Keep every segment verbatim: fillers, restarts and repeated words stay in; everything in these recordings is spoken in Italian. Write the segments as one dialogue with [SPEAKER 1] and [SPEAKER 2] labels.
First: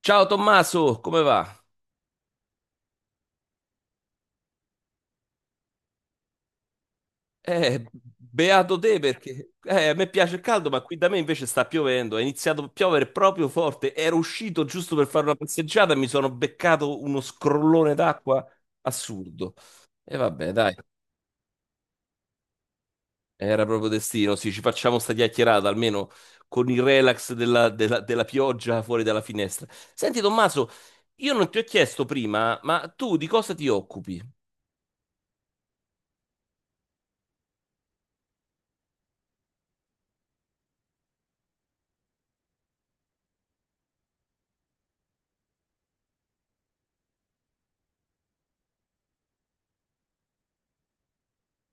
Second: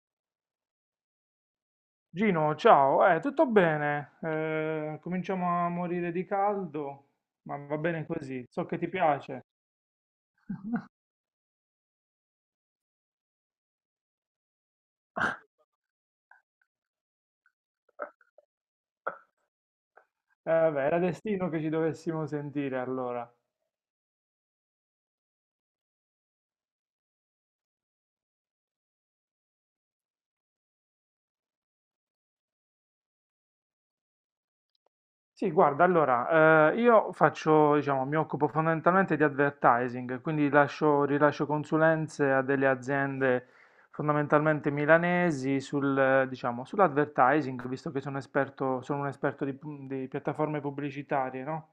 [SPEAKER 1] Ciao Tommaso, come va?
[SPEAKER 2] Gino, ciao, eh, tutto bene? Eh, cominciamo a morire di caldo, ma va
[SPEAKER 1] Eh,
[SPEAKER 2] bene così, so
[SPEAKER 1] beato
[SPEAKER 2] che ti
[SPEAKER 1] te
[SPEAKER 2] piace.
[SPEAKER 1] perché eh, a me piace il caldo, ma qui da me invece sta piovendo. È iniziato a piovere proprio forte. Ero uscito giusto per fare una passeggiata e mi sono beccato uno scrollone d'acqua assurdo. E
[SPEAKER 2] Eh,
[SPEAKER 1] vabbè, dai,
[SPEAKER 2] vabbè, era destino che ci dovessimo sentire allora.
[SPEAKER 1] era proprio destino. Sì, ci facciamo sta chiacchierata almeno con il relax della, della- della pioggia fuori dalla finestra. Senti Tommaso, io non ti ho chiesto prima, ma tu di cosa ti occupi?
[SPEAKER 2] Sì, guarda, allora, eh, io faccio, diciamo, mi occupo fondamentalmente di advertising, quindi lascio- rilascio consulenze a delle aziende fondamentalmente milanesi sul, eh, diciamo, sull'advertising, visto che sono esperto, sono un esperto di, pu- di piattaforme pubblicitarie, no?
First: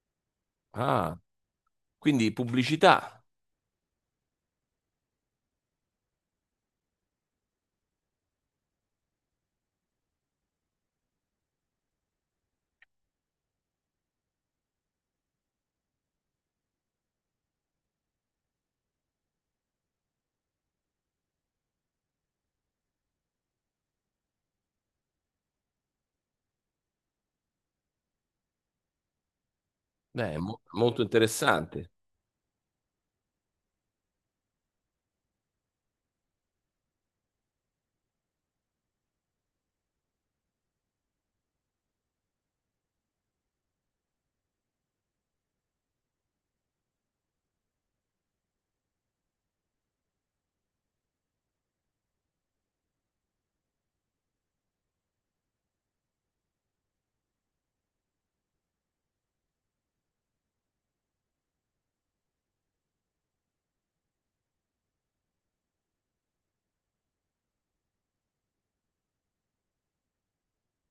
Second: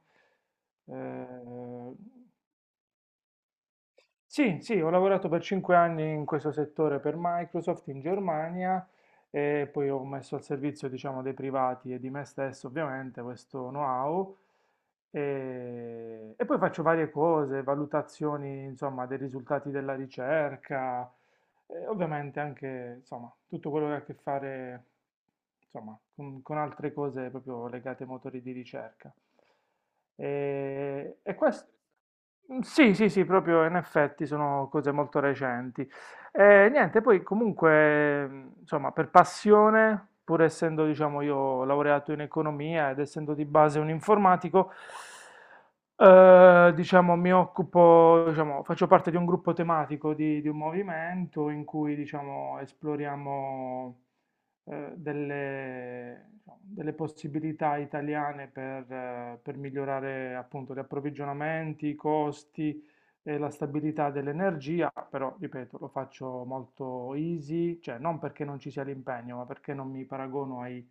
[SPEAKER 1] Ah,
[SPEAKER 2] Eh,
[SPEAKER 1] quindi pubblicità.
[SPEAKER 2] sì, sì, ho lavorato per 5 anni in questo settore per Microsoft in Germania e poi ho messo al servizio, diciamo, dei privati e di me stesso, ovviamente, questo know-how. E, e poi faccio varie cose, valutazioni, insomma, dei risultati della ricerca, e ovviamente anche, insomma, tutto quello che ha a che fare, insomma, con, con altre cose proprio legate ai motori di ricerca.
[SPEAKER 1] Beh, è mo- molto
[SPEAKER 2] E, e questo,
[SPEAKER 1] interessante.
[SPEAKER 2] sì, sì, sì, proprio in effetti sono cose molto recenti. E niente, poi comunque, mh, insomma, per passione, pur essendo, diciamo, io laureato in economia ed essendo di base un informatico, eh, diciamo, mi occupo, diciamo, faccio parte di un gruppo tematico di, di un movimento in cui, diciamo, esploriamo eh, delle, diciamo, delle possibilità italiane per, eh, per migliorare appunto gli approvvigionamenti, i costi, e la stabilità dell'energia, però ripeto, lo faccio molto easy, cioè non perché non ci sia l'impegno, ma perché non mi paragono ai,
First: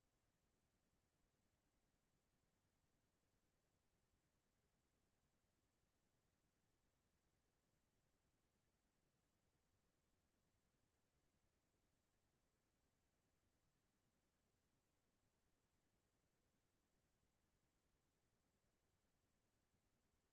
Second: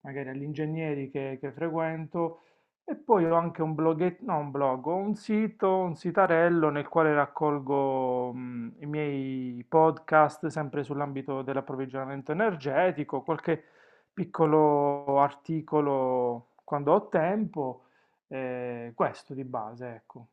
[SPEAKER 2] magari agli ingegneri che, che frequento. E poi ho anche un bloghetto, no, un blog, ho un sito, un sitarello nel quale raccolgo mh, i miei podcast sempre sull'ambito dell'approvvigionamento energetico, qualche piccolo articolo quando ho tempo, eh, questo di base, ecco.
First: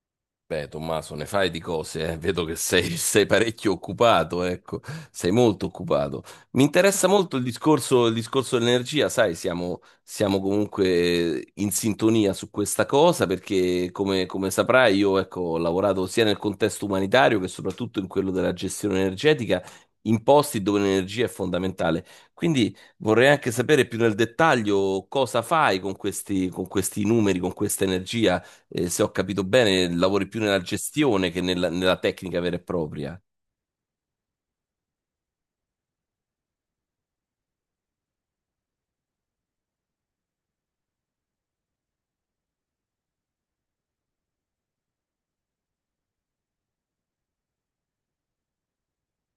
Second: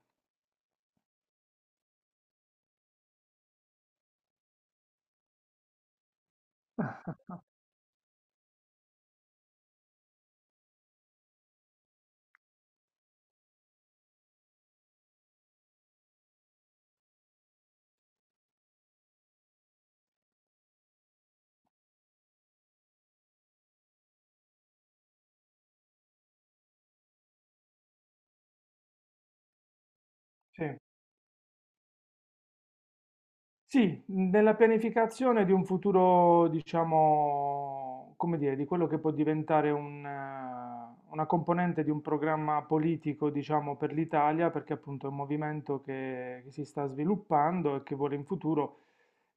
[SPEAKER 1] Beh, Tommaso, ne fai di cose, eh. Vedo che sei, sei parecchio occupato, ecco, sei molto occupato. Mi interessa molto il discorso, il discorso dell'energia, sai, siamo, siamo comunque in sintonia su questa cosa perché, come, come saprai, io ecco, ho lavorato sia nel contesto umanitario che soprattutto in quello della gestione energetica, in posti dove l'energia è fondamentale. Quindi vorrei anche sapere più nel dettaglio cosa fai con questi, con questi numeri, con questa energia eh, se ho capito bene, lavori più nella
[SPEAKER 2] Sì.
[SPEAKER 1] gestione che nella, nella tecnica vera e propria.
[SPEAKER 2] Sì, nella pianificazione di un futuro, diciamo, come dire, di quello che può diventare un, eh, una componente di un programma politico, diciamo, per l'Italia, perché appunto è un movimento che, che si sta sviluppando e che vuole in futuro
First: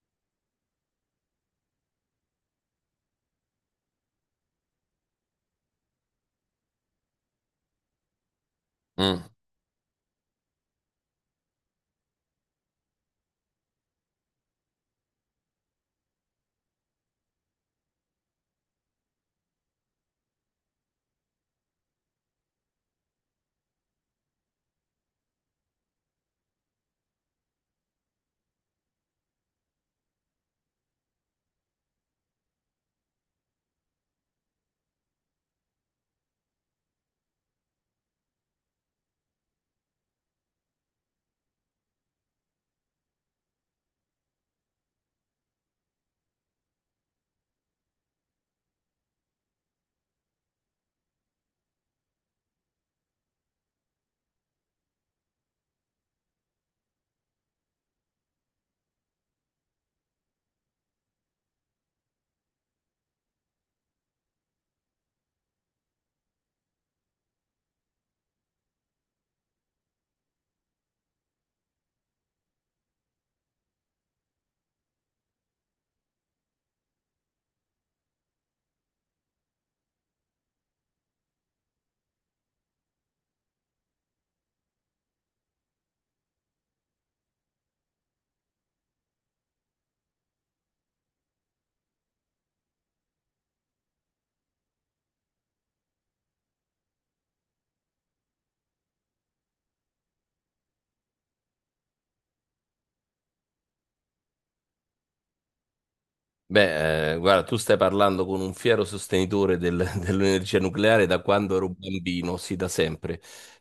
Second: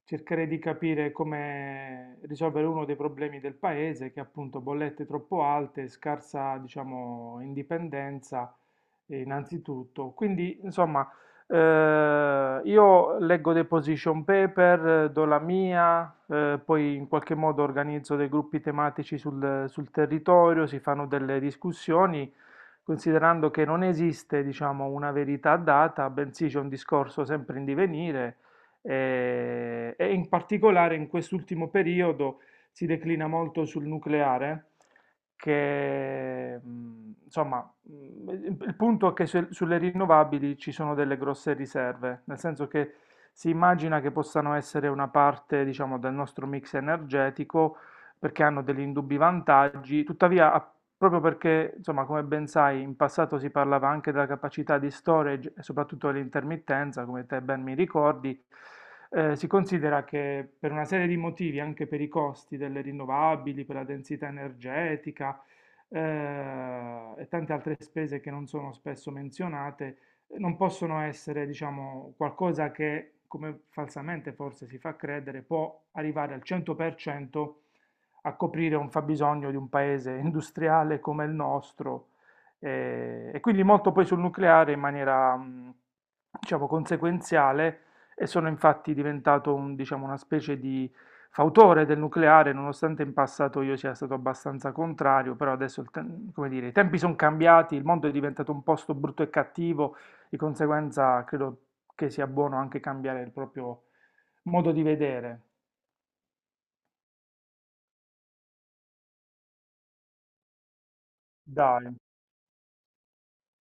[SPEAKER 2] cercare di capire come risolvere uno dei problemi del paese, che è appunto bollette troppo alte, scarsa, diciamo, indipendenza, eh,
[SPEAKER 1] Mm.
[SPEAKER 2] innanzitutto. Quindi, insomma. Eh, io leggo dei position paper, eh, do la mia, eh, poi in qualche modo organizzo dei gruppi tematici sul, sul territorio, si fanno delle discussioni, considerando che non esiste, diciamo, una verità data, bensì c'è un discorso sempre in divenire, eh, e in particolare in quest'ultimo periodo si declina molto sul nucleare che mh, insomma. Mm, Il il punto è che se- sulle rinnovabili ci sono delle grosse riserve, nel senso che si immagina che possano essere una parte, diciamo, del nostro mix energetico perché hanno degli indubbi vantaggi, tuttavia a- proprio perché, insomma, come ben sai, in passato si parlava anche della capacità di storage e soprattutto dell'intermittenza, come te ben mi ricordi, eh, si considera che per una serie di motivi, anche per i costi delle rinnovabili, per la densità energetica, eh, e tante altre spese che non sono spesso menzionate, eh, non possono essere, diciamo, qualcosa che, come falsamente forse si fa credere, può arrivare al cento per cento a coprire un fabbisogno di un paese industriale come il nostro. eh, e quindi molto poi sul nucleare in maniera, mh, diciamo, conseguenziale e sono infatti diventato un, diciamo, una specie di fautore del nucleare, nonostante in passato io sia stato abbastanza contrario, però adesso, il te- come dire, i tempi sono cambiati, il mondo è diventato un posto brutto e cattivo, di conseguenza credo che sia buono anche cambiare il proprio modo di vedere.
[SPEAKER 1] Beh, eh, guarda, tu stai parlando con un fiero sostenitore del- dell'energia nucleare da quando ero
[SPEAKER 2] Dai,
[SPEAKER 1] bambino, sì, da sempre.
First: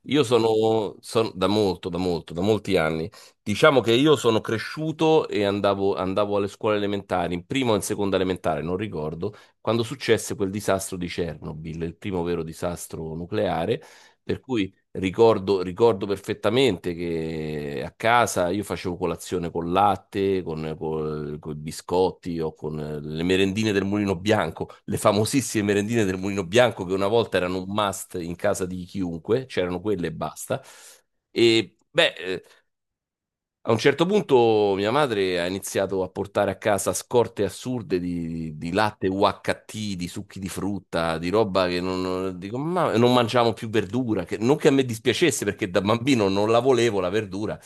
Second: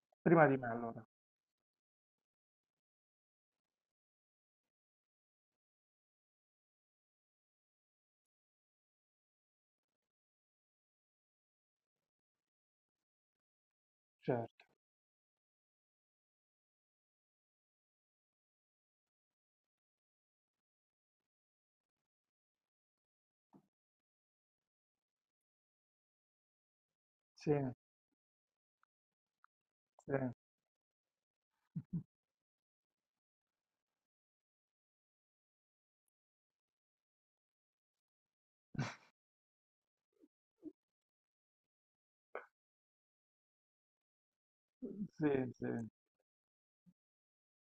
[SPEAKER 1] Io
[SPEAKER 2] prima di me
[SPEAKER 1] sono,
[SPEAKER 2] allora,
[SPEAKER 1] son- da molto, da molto, da molti anni. Diciamo che io sono cresciuto e andavo, andavo alle scuole elementari, in prima o in seconda elementare, non ricordo, quando successe quel disastro di Chernobyl, il primo vero disastro nucleare. Per
[SPEAKER 2] certo.
[SPEAKER 1] cui Ricordo, ricordo perfettamente che a casa io facevo colazione con latte, con, con, con i biscotti o con le merendine del Mulino Bianco, le famosissime merendine del Mulino Bianco che una volta
[SPEAKER 2] Sì,
[SPEAKER 1] erano un must in casa di chiunque, c'erano quelle e
[SPEAKER 2] sì,
[SPEAKER 1] basta. E beh, eh, a un certo punto mia madre ha iniziato a portare a casa scorte assurde di, di latte U H T, di succhi di frutta, di roba che non, non- dico, ma non mangiamo più verdura, che, non che a me
[SPEAKER 2] sì,
[SPEAKER 1] dispiacesse
[SPEAKER 2] sì,
[SPEAKER 1] perché da bambino non la volevo la verdura,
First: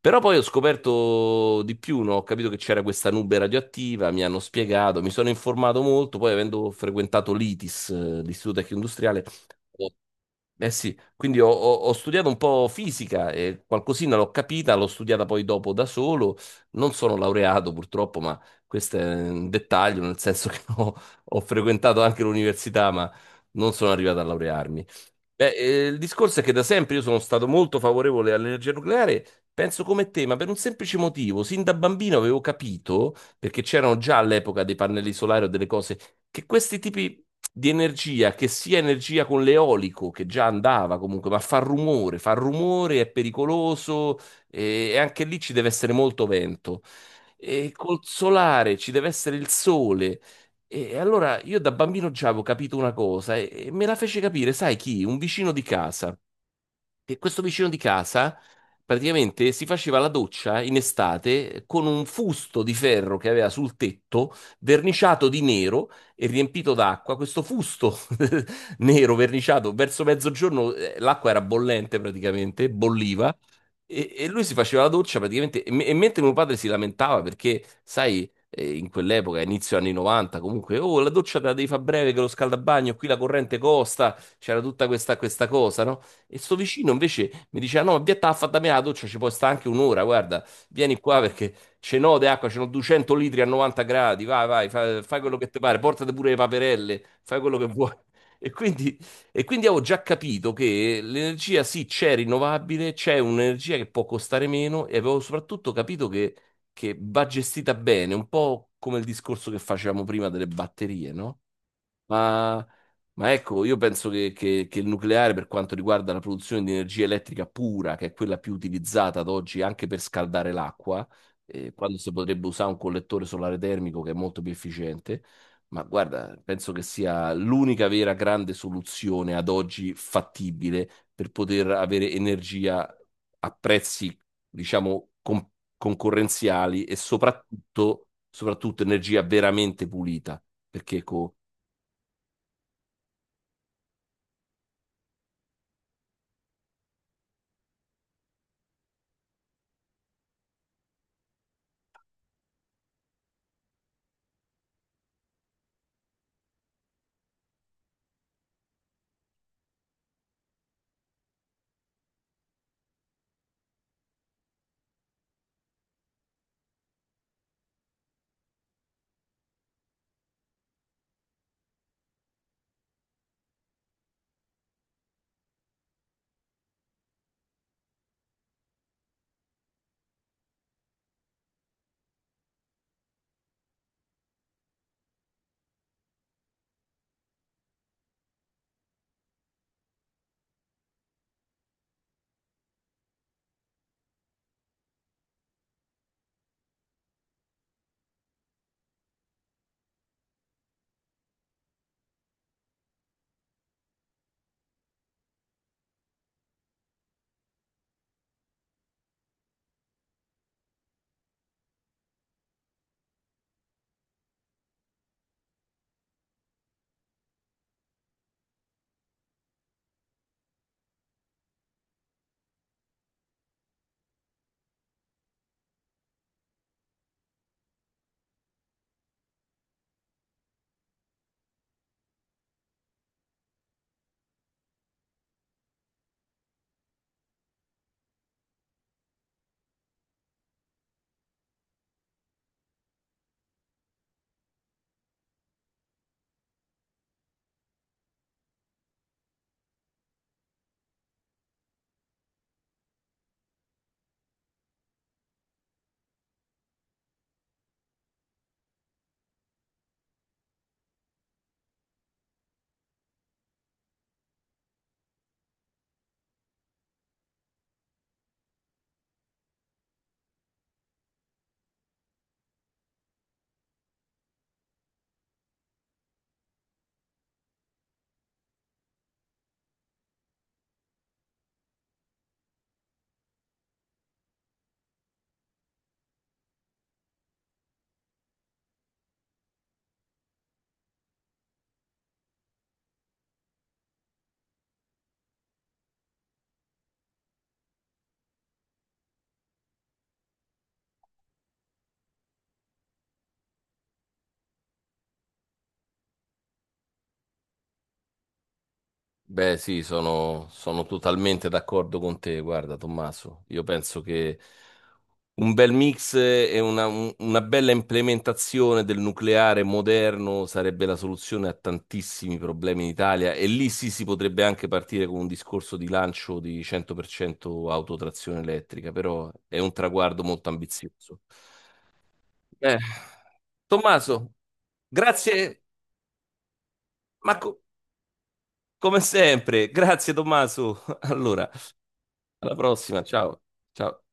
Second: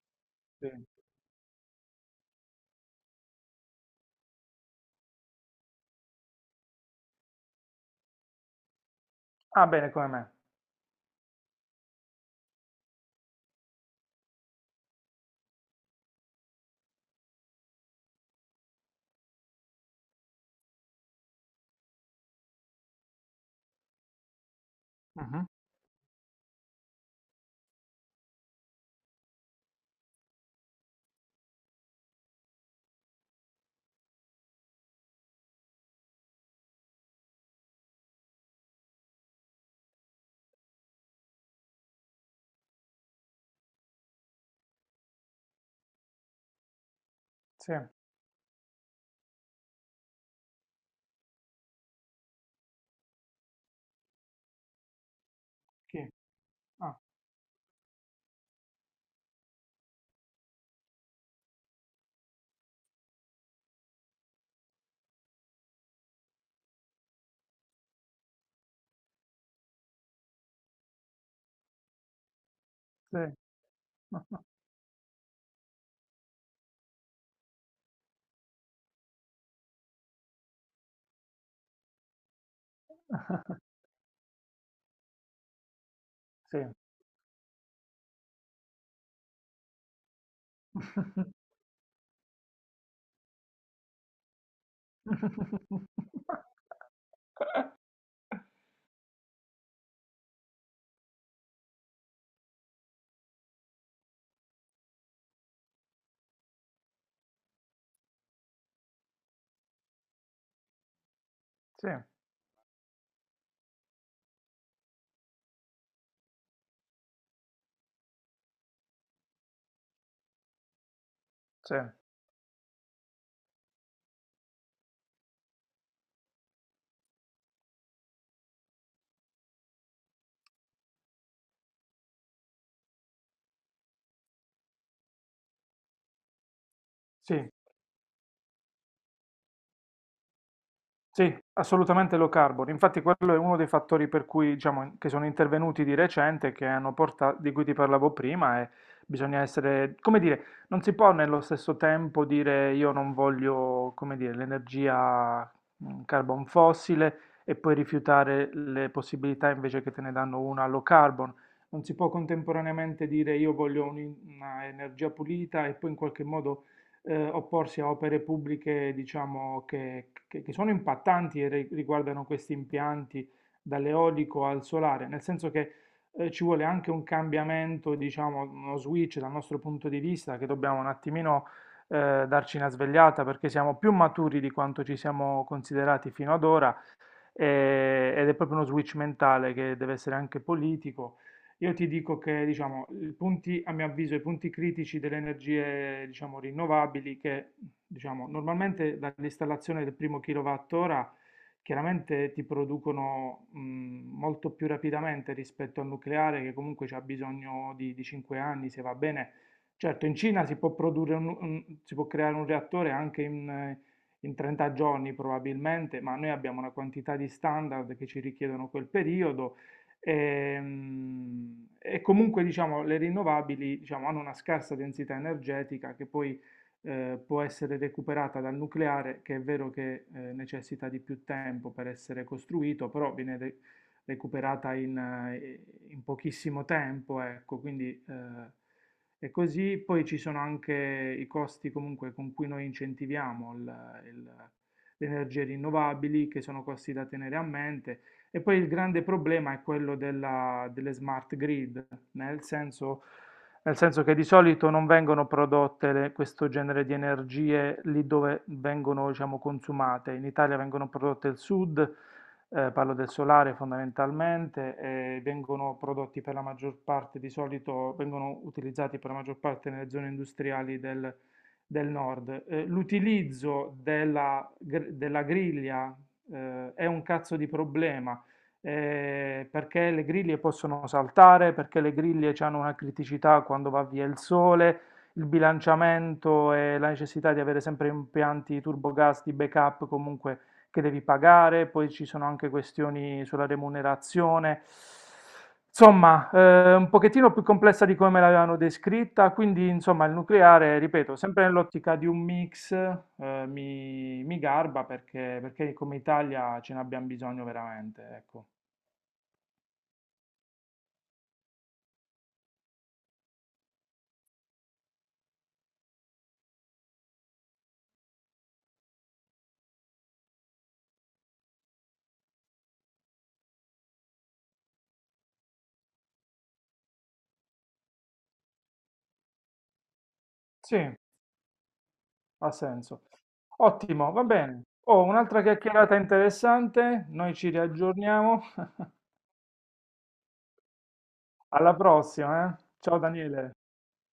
[SPEAKER 1] però poi ho
[SPEAKER 2] sì.
[SPEAKER 1] scoperto di più, no? Ho capito che c'era questa nube radioattiva, mi hanno spiegato, mi sono informato molto, poi avendo frequentato l'ITIS, eh, l'Istituto Tecnico Industriale,
[SPEAKER 2] Ah, bene, come me.
[SPEAKER 1] eh sì, quindi ho, ho- ho studiato un po' fisica e qualcosina l'ho capita, l'ho studiata poi dopo da solo. Non sono laureato purtroppo, ma questo è un dettaglio, nel senso che ho, ho frequentato anche l'università, ma non sono arrivato a laurearmi.
[SPEAKER 2] Mhm.
[SPEAKER 1] Beh, eh, il discorso è che da sempre io sono stato molto favorevole all'energia nucleare, penso come te, ma per un semplice motivo. Sin da bambino avevo capito, perché c'erano già all'epoca dei pannelli solari o delle cose, che questi tipi di energia che sia energia con l'eolico, che già andava comunque, ma fa rumore, fa rumore, è pericoloso e, e anche lì ci deve essere molto vento. E
[SPEAKER 2] Sì,
[SPEAKER 1] col solare ci deve essere il sole. E allora io da bambino già avevo capito una cosa e e me la fece capire, sai chi? Un vicino di
[SPEAKER 2] chi?
[SPEAKER 1] casa
[SPEAKER 2] Ah,
[SPEAKER 1] che questo vicino di casa praticamente si faceva la doccia in estate con un fusto di ferro che aveva sul tetto, verniciato di nero e riempito d'acqua. Questo fusto nero verniciato verso mezzogiorno, eh, l'acqua era bollente praticamente,
[SPEAKER 2] sì,
[SPEAKER 1] bolliva. E, e lui si faceva la doccia praticamente, e, me- e mentre mio padre si lamentava perché, sai, eh, in quell'epoca, inizio anni novanta, comunque, oh, la doccia te la devi fare breve che lo scaldabagno, qui la corrente costa, c'era tutta questa, questa cosa, no? E sto
[SPEAKER 2] sì.
[SPEAKER 1] vicino invece mi diceva: No, ma via, t'ha fatta me la doccia, ci può sta anche un'ora. Guarda, vieni qua perché ce n'ho di acqua, ce n'ho duecento litri a novanta gradi. Vai, vai, fa- fai, quello che ti pare, portate pure le paperelle, fai quello che vuoi. E quindi, e quindi avevo già capito che l'energia sì c'è rinnovabile, c'è un'energia che può costare meno e avevo soprattutto capito che, che, va gestita bene, un po' come il discorso che facevamo prima delle batterie, no?
[SPEAKER 2] Sì,
[SPEAKER 1] Ma, ma ecco, io penso che, che- che il nucleare, per quanto riguarda la produzione di energia elettrica pura, che è quella più utilizzata ad oggi anche per scaldare l'acqua, eh,
[SPEAKER 2] sì,
[SPEAKER 1] quando si potrebbe usare un collettore solare termico che è molto più efficiente, ma guarda, penso che sia l'unica vera grande soluzione ad oggi fattibile per poter avere energia a prezzi, diciamo, con- concorrenziali e
[SPEAKER 2] sì.
[SPEAKER 1] soprattutto, soprattutto energia veramente pulita. Perché
[SPEAKER 2] Sì,
[SPEAKER 1] co-
[SPEAKER 2] assolutamente low carbon. Infatti quello è uno dei fattori per cui, diciamo, che sono intervenuti di recente, che hanno portato, di cui ti parlavo prima, e bisogna essere, come dire, non si può nello stesso tempo dire io non voglio, come dire, l'energia mm, carbon fossile e poi rifiutare le possibilità invece che te ne danno una low carbon. Non si può contemporaneamente dire io voglio un'energia pulita e poi in qualche modo eh, opporsi a opere pubbliche, diciamo, che, che- che sono impattanti e ri- riguardano questi impianti dall'eolico al solare, nel senso che eh, ci vuole anche un cambiamento, diciamo, uno switch dal nostro punto di vista, che dobbiamo un attimino eh, darci una svegliata perché siamo più maturi di quanto ci siamo considerati fino ad ora eh, ed è proprio uno switch mentale che deve essere anche politico. Io ti dico che, diciamo, i punti, a mio avviso, i punti critici delle energie, diciamo, rinnovabili, che, diciamo, normalmente dall'installazione del primo kilowattora chiaramente ti producono, mh, molto più rapidamente rispetto al nucleare, che comunque c'ha bisogno di, di 5 anni, se va bene. Certo, in Cina si può produrre un- un- si può creare un reattore anche in, eh, in 30 giorni probabilmente, ma noi abbiamo una quantità di standard che ci richiedono quel periodo. ehm, E, comunque diciamo, le rinnovabili diciamo, hanno una scarsa densità energetica che poi eh, può essere recuperata dal nucleare, che è vero che eh, necessita di più tempo per essere costruito, però viene re- recuperata in, eh, in pochissimo tempo, ecco, quindi eh, è così. Poi ci sono anche i costi comunque con cui noi incentiviamo il- il- le energie rinnovabili, che sono costi da tenere a mente. E poi il grande problema è quello della- delle smart grid, nel senso, nel senso che di solito non vengono prodotte le- questo genere di energie lì dove vengono, diciamo, consumate. In Italia vengono prodotte al sud, eh, parlo del solare fondamentalmente, eh, vengono prodotti per la maggior parte, di solito vengono utilizzati per la maggior parte nelle zone industriali del, del nord. Eh, l'utilizzo della, gr- della griglia eh, è un cazzo di problema. eh, perché le griglie possono saltare, perché le griglie hanno una criticità quando va via il sole, il bilanciamento e la necessità di avere sempre impianti turbogas di backup comunque che devi pagare, poi ci sono anche questioni sulla remunerazione. Insomma, eh, un pochettino più complessa di come me l'avevano descritta, quindi insomma il nucleare, ripeto, sempre nell'ottica di un mix, eh, mi, mi garba perché, perché come Italia ce ne abbiamo bisogno veramente, ecco.
[SPEAKER 1] Beh, sì, sono, sono totalmente d'accordo con te, guarda, Tommaso. Io penso che un bel mix e una, un- una bella implementazione del nucleare moderno sarebbe la soluzione a tantissimi problemi in Italia e lì sì si potrebbe anche partire con un discorso di lancio di cento per cento autotrazione elettrica, però è un traguardo molto
[SPEAKER 2] Sì,
[SPEAKER 1] ambizioso.
[SPEAKER 2] ha
[SPEAKER 1] Eh,
[SPEAKER 2] senso. Ottimo, va
[SPEAKER 1] Tommaso,
[SPEAKER 2] bene. Oh, un'altra
[SPEAKER 1] grazie,
[SPEAKER 2] chiacchierata interessante,
[SPEAKER 1] ma
[SPEAKER 2] noi ci
[SPEAKER 1] co-
[SPEAKER 2] riaggiorniamo.
[SPEAKER 1] come sempre, grazie Tommaso. Allora.
[SPEAKER 2] Alla prossima,
[SPEAKER 1] Alla
[SPEAKER 2] eh. Ciao
[SPEAKER 1] prossima, ciao.
[SPEAKER 2] Daniele.
[SPEAKER 1] Ciao.